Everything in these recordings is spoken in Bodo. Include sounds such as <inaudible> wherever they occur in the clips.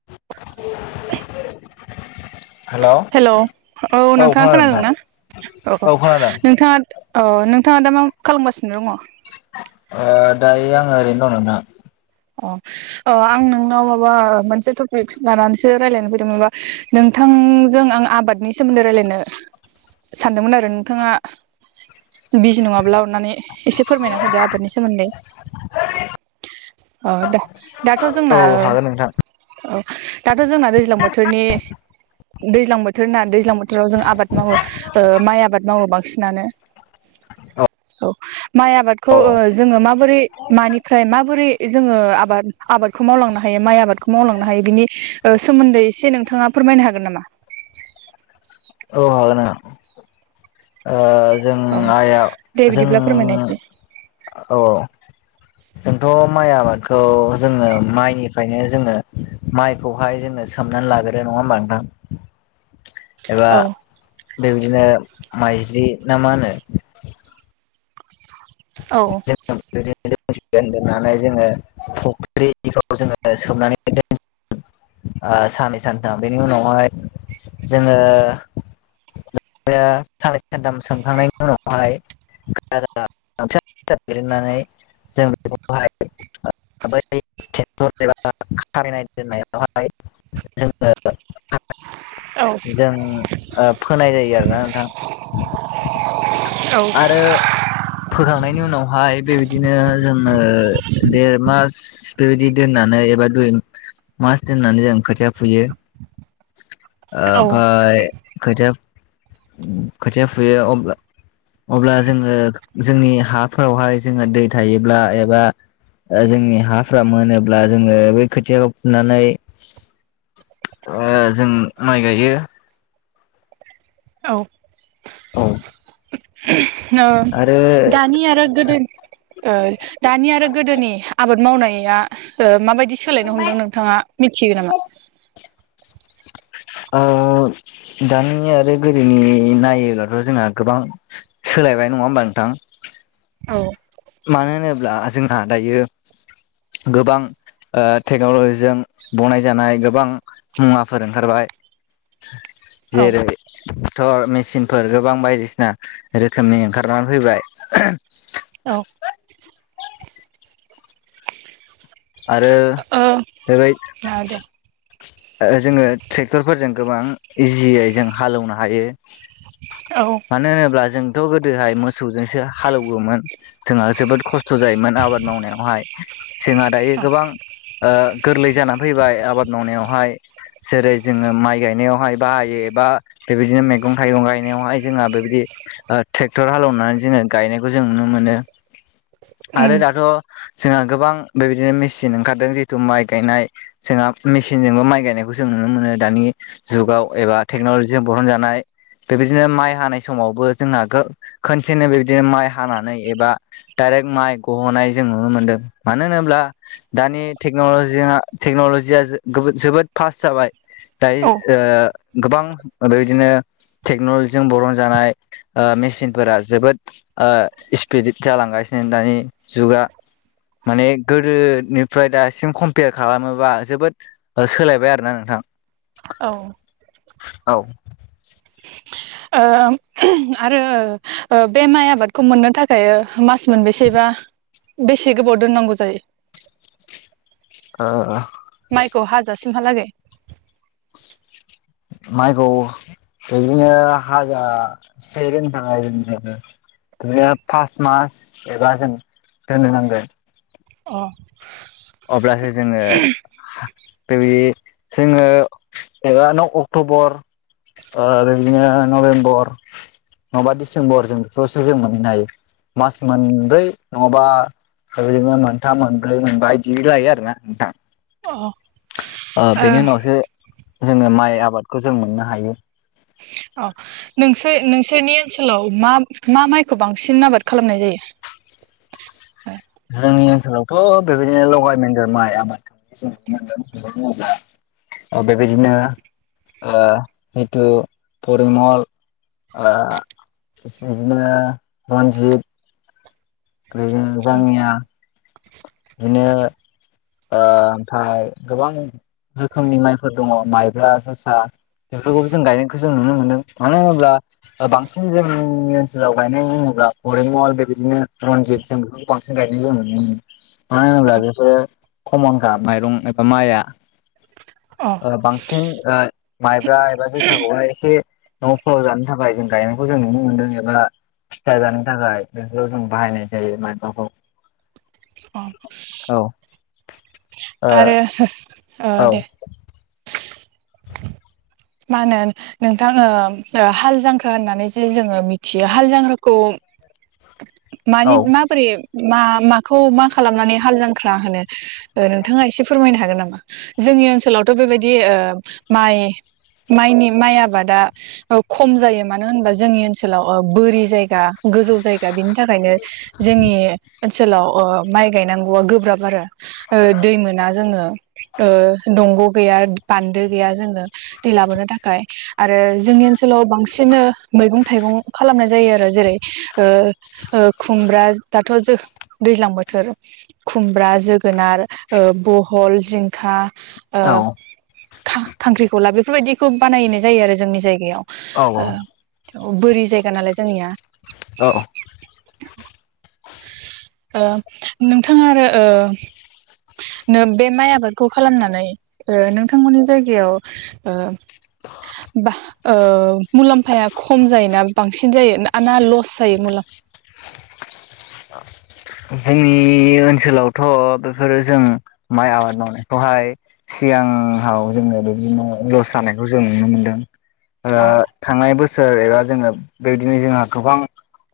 <inaudible> हेल औ नोंथाङा खोनादों नोंथां खोनादोंना औ नोंथाङा। अ नोंथाङा दा मा खालामगासिनो दङ? ओ- दायो आङो ओरैनो दं नोंथां। अ अ आं नोंनाव माबा मोनसे टपिक लानानैसो रायलायनो फैदों माबा नों। नोंथांजों आं आबादनि सोमोन्दै रायलायनो सानदोंमोन आरो नोंथाङा। बिजि नङाब्ला अननानै एसे फोरमायना होदो आबादनि सोमोन्दै। अ द दाथ जोंना औ हागोन नोंथां अ दाथ जोंना दैज्लां बोथोरनि। दैज्लां बोथोर ना दैज्लां बोथोराव जों आबाद मावो। ओ- माइ आबाद मावो बांसिनानो औ। माइ आबादखौ औ ओ- जोङो माबोरै मानिफ्राय माबोरै। जोङो आबाद आबादखौ मावलांनो हायो माइ आबादखौ मावलांनो हायो बिनि ओ- सोमोन्दै एसे नोंथाङा। फोरमायनो हागोन नामा। औ नो ओ- जों औ आइआ दे जों बिदिब्ला फोरमायनाय एसे औ। <inaudible> जोंथ माइ आबादखौ जोङो माइनिफ्रायनो जोङो माइखौहाय जोङो। सोमना लागोरो नङा होमबा नोंथां। एबा औ बेबायदिनो माइजलि ना मा होनो। औ <unintelligible> फख्रिफ्राव जोङो सोमनानै दोन साननै सानथाम बेनि उनावहाय जोङो। साननै सानथाम सोंखांनायनि उनावहाय <unintelligible> दोननानै जों बेखौहाय। बै ट्रेक्टर एबा खारनाय दोननायावहाय जोङो। औ जों ओ-फोनाय जायो आरोना नोंथां। औ आरो फोखांनायनि उनावहाय बेबायदिनो जोङो देर मास। बेबायदि दोननानै एबा दुइ मास दोननानै जों खोथिया फुयो। <inaudible> ओमफाय खोथिया-खोथिया फुयो अब्ला अब्ला जोङो जोंनि हाफोरावहाय जोङो दै थायोब्ला एबा जोंनि हाफ्रा मोनोब्ला जोङो बै खोथियाखौ फुनानै जों माइ गायो। औ औ ओ दानि आरो गोदो ओ दानि आरो गोदोनि आबाद मावनाया ओ माबायदि सो सोलायनो हमदों नोंथाङा मिथियो नामा? ओ दानि आरो गोदोनि नायोब्लाथ' जोंहा गोबां सोलायबाय नङा होमबा नोंथां। औ मानो होनोब्ला जोंहा दायो गोबां टेक्न'लजिजों बनायजानाय गोबां मुवाफोर ओंखारबाय। औ जेरै टेक्टर मेचिनफोर गोबां बायदिसिना रोखोमनि ओंखारनानै फैबाय। औ आरो बेबाय औ दे ओ जोङो ट्रेक्टरफोरजों गोबां इजियै जों हालौनो हायो। औ मानो होनोब्ला जोंथ' गोदोहाय मोसौजोंसो हालौवोमोन। जोंहा जोबोद खस्थ' जायोमोन आबाद मावनायावहाय जोंहा दायो औ गोबां गोरलै जानानै फैबाय आबाद मावनायावहाय। जेरै जोङो माइ गायनायावहाय बाहायो एबा बेबायदिनो मैगं थाइगं गायनायावहाय जोंहा बेबायदि ट्रेक्टर हालेवनानै जोङो गायनायखौ जों नुनो मोनो आरो उम दाथ' जोंहा गोबां बेबायदिनो मेचिन ओंखारदों जिहेथु माइ गायनाय जोंहा मेसि नजोंबो माइ गायनायखौ जों नुनो मोनो दानि जुगाव एबा टेक्न'लजिजों बरनजानाय बेबायदिनो माइ हानाय समावबो जोंहा गो खनसेनो बेबायदिनो माइ हानानै एबा डाइरेक्ट माइ गह'नाय जों नुनो मोन्दों मानो होनोब्ला दानि टेक्नलजिया-टेक्नलजिया जोबोद फास्ट जाबाय। औ दायो ओ गोबां बेबायदिनो टेक्न'लजिजों बरनजानाय मेसिनफोरा जोबोद ओ स्पिडिट जालांगासिनो दानि जुगा। माने गोदोनिफ्राय दासिम कम्पेयार खालामोबा जोबोद सोलायबाय आरो ना नोंथां। औ औ ओ आरो ओ बे माइ आबादखौ मोननो थाखाय मास मोनबेसे बा बेसे गोबाव दोननांगौ जायो? ओ-ओ माइखौ हाजासिमहालागै। माइखौ बिदिनो हाजा सेे <unintelligible> इदिनो फास मास एबा जों दोननो नांगोन। अ अब्लासो जोङो बेबायदि जोङो एबा न' अक्ट'बर ओ बेबादिनो नभेम्बर नङाबा डिसेम्बर जों बेखौसो जों मोनहैनो हायो। मास मोनब्रै नङाबा बेबादिनो मोनथाम मोनब्रै मोनबा बिदि लायो आरो ना नोंथां अ ओ बेनि उनावसो जोङो माइ आबादखौ जों मोननो हायो। अ नोंसोर नोंसोरनि ओनसोलाव मा मा माइखौ बांसिन आबाद खालामनाय जायो। जोंनि ओनसोलावथ' बेबायदिनो लगाय मगेर माइ आबाद जों नुनो मोनदों बेखौ बुंब्ला बेबायदिनो ओ जिथु परिमल ओ बिदिनो रन्जित बिदिनो जामिया बिदिनो ओमफ्राय गोबां रोखोमनि माइफोर दङ माइब्रा जोसा बेफोरखौबो जों गायनायखौ जों नुनो मोन्दों मानो होनोब्ला बांसिन जोंनि ओनसोलाव गायनाय बुङोब्ला फरेमल बेबायदिनो रनजित जों बे बांसिन गायनाय नुनो मोनो मानो होनब्ला अ बेफोर खमनखा माइरं एबा माइआ अ। बांसिन ओ माइब्रा एबा जोसाखौहाय एसे न'फोराव जानो थाखाय जों गायनायखौ जों नुनो मोनदों एबा फिथा जानो थाखाय बेफोराव बाहनाय जायो मायब्राखौ अ। औ। आरो ओ औ दे। मा होनो नोंथाङो हाल जांख्रा होननानै जे जोङो मि मिथियो हाल जांग्राखौ मानि माबोरै मा मा खौ मा खालामनानै हाल जांख्रा होनो ओ नोंथाङा एसे फोरमायनो हागोन नामा जोंनि ओनसोलावथ' बेबायदि ओ माइ माइनि माइ आबादा खम जायो मानो होनबा जोंनि ओनसोलाव बोरि जायगा गोजौ जायगा बिनि थाखायनो जोंनि ओनसोलाव ओ माइ गायनांगौआ गोब्राब आरो। ओ दै मोना जोङो दंग' गैया बान्दो गैया जोङो। दै लाबोनो थाखाय। आरो जोंनि ओनसोलाव बांसिननो मैगं थाइगं खालामनाय जायो आरो जेरै ओ। ओ खुमब्रा दाथ' जो दैज्लां बोथोर। खुमब्रा जोगोनार ओ बहल जिंखा ओ औ खा खांख्रिखला बेफोरबायदिखौ बानायनाय जायो आरो जोंनि औ जायगायाव ओ बोरि जायगा नालाय जोंनिया‌। अ अ। ओ नोंथाङा आरो ओ। नो बे माइ आबादखौ खालामनानै ओ नोंथांमोननि जायगायाव ओ। बा। ओ मुलाम्फाया खम जायोना बांसिन जायो ना लस जायो मुलामफा जोंनि ओनसोलावथ' बेफोरो जों माइ आबाद मावनायखौहाय सिगाङाव जोङो बिदिनो लस जानायखौ जों नुनो मोनदों ओ अ थांनाय बोसोर एबा जोङो बेबायदिनो जोंहा गोबां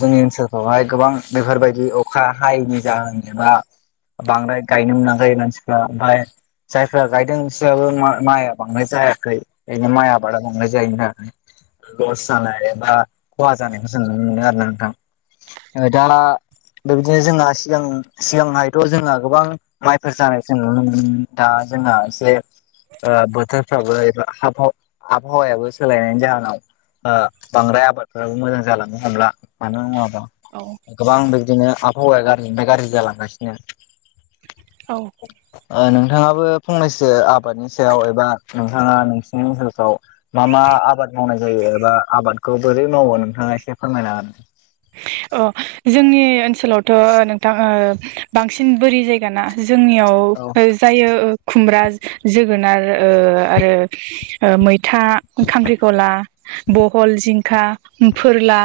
जोंनि ओनसोलफ्रावहाय गोबां बेफोरबायदि अखा हायैनि जाहोन एबा बांद्राय गायनो मोनाखै मानसिफ्रा ओमफ्राय। जायफ्रा गायदों बिसोराबो माइआ बांद्राय जायाखै। बेनो माय आबादा बाद्राय जायोना। लस जानाय बा खहा जानायखौ जों नुनो मोनो आरोना नोंथां दाला। बेबायदिनो जोंहा सिगां सिगांहायथ' जोंना गोबां। माइफोर जानाय जों नुनो मोनोमोन दा जोंहा एसे। बोथोरफ्राबो एबा आबहावायाबो सोलायनायनि जाहोनाव। बांद्राय आबादफोराबो मोजां जालांनो हमला मानो बुङोबा। औ। गोबां बिदिनो आबहावाया गाज्रिनिफ्राय गाज्रि जालांगासिनो। औ नोंथाङाबो फंनैसो आबादनि सायाव एबा नोंथाङा नोंसिनि ओनसोलफ्राव मा मा आबाद मावनाय जायो एबा आबादखौ बोरै मावो नोंथाङा एसे फोरमायना होदो अ जोंनि ओनसोलावथ' नोंथां बांसिन बोरि जायगाना औ जोंनियाव जायो खुमब्रा जोगोनार आरो मैथा खांख्रिखला बहल जिंखा फोरला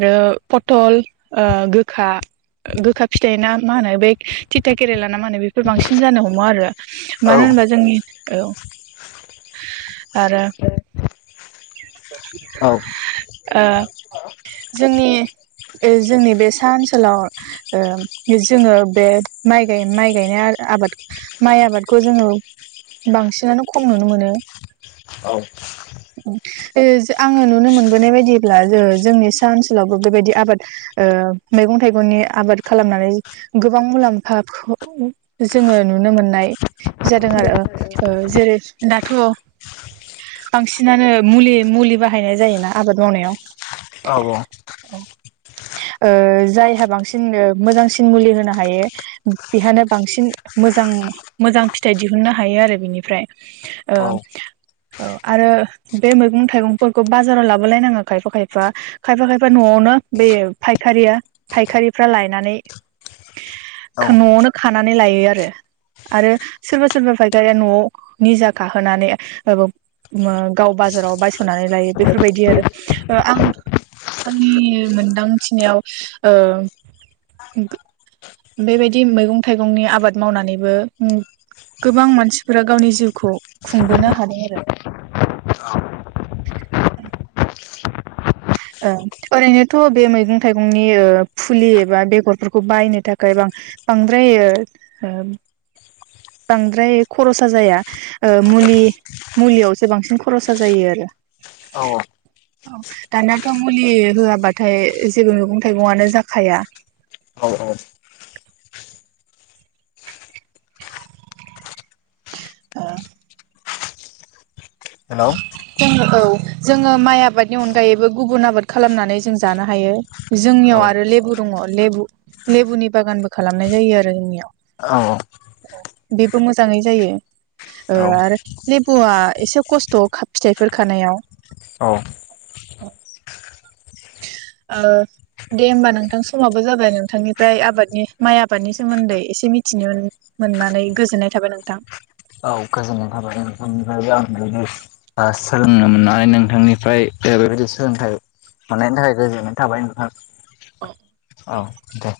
आरो पथल गोखा गोखा फिथाइ ना मा होनो बे थिथा केरेला ना मा होनो बे बांसिन जानो हमो आरो औ मानो होनबा जोंनि औ आरो औ ओ <inaudible> जोंनि जोंनि बे सा ओनसोलाव जोङो बे माइ गाय माइ गायनाय आबाद माइ आबादखौ जोङो बांसिनानो खम नुनो मोनो औ आङो नुनो मोनबोनाय बायदिब्ला जोंनि ओनसोलावबो बेबायदि आबाद मैगं थाइगंनि आबाद खालामनानै गोबां मुलाम्फाखौ जोङो नुनो मोननाय जादों आरो जेरै दाथ' बांसिनानो मुलि मुलि बाहायनाय जायोना आबाद मावनायाव औ औ जायहा बांसिन मोजांसिन मुलि होनो हायो बेहानो बांसिन मोजां मोजां फिथाइ दिहुननो हायो आरो बिनिफ्राय ओ औ आरो बे मैगं थाइगंफोरखौ बाजाराव लाबोलायनाङा खायफा खायफा खायफा खायफा न'आवनो बे फायखारिया फायखारिफ्रा लायनानै औ न'आवनो खानानै लायो आरो। आरो सोरबा सोरबा फायखारिया न'आव निजा गाहोनानै आरबाव गाव बाजाराव बायस'नानै लायो बेफोरबायदि आरो आं आंनि मोनदांथिनायाव ओ गो बेबायदि मैगं थाइगंनि आबाद मावनानैबो गोबां मानसिफोरा गावनि जिउखौ खुंबोनो हादों आरो। औ ओरैनोथ' बे मैगं थाइगंनि फुलि एबा बेगरफोरखौ बायनो थाखाय बा बांद्राय ओ ओ बांद्राय खरसा जाया मुलि मुलियावसो बांसिन खरसा जायो आरो औ औ दानियाथ' मुलि होआबाथाय जेबो मैगं थाइगंयानो जाखाया औ औ ओ हेलौ जों औ जोङो माइ आबादनि अनगायैबो गुबुन आबाद खालामनानै जों जानो हायो औ जोंनियाव आरो लेबु दङ लेबु लेबुनि बागानबो खालामनाय जायो आरो जोंनियाव औ औ बेबो मोजाङै जायो ओ औ आरो लेबुआ एसे खस्थ' फिथाइफोर खानायाव औ ओ दे होमबा नोंथां समाबो जाबाय नोंथांनिफ्राय आबादनि माइ आबादनि सोमोन्दै एसे मिथिनोमोन मोननानै गोजोननाय थाबाय नोंथां। औ गोजोननाय थाबाय नोंथां निफ्रायबो आं बेयावनो ओ सोलोंनो मोननानै नोंथांनिफ्राय बेबायदि सोलोंथाइ मोननायनि थाखाय गोजोननाय थाबाय नोंथां औ दे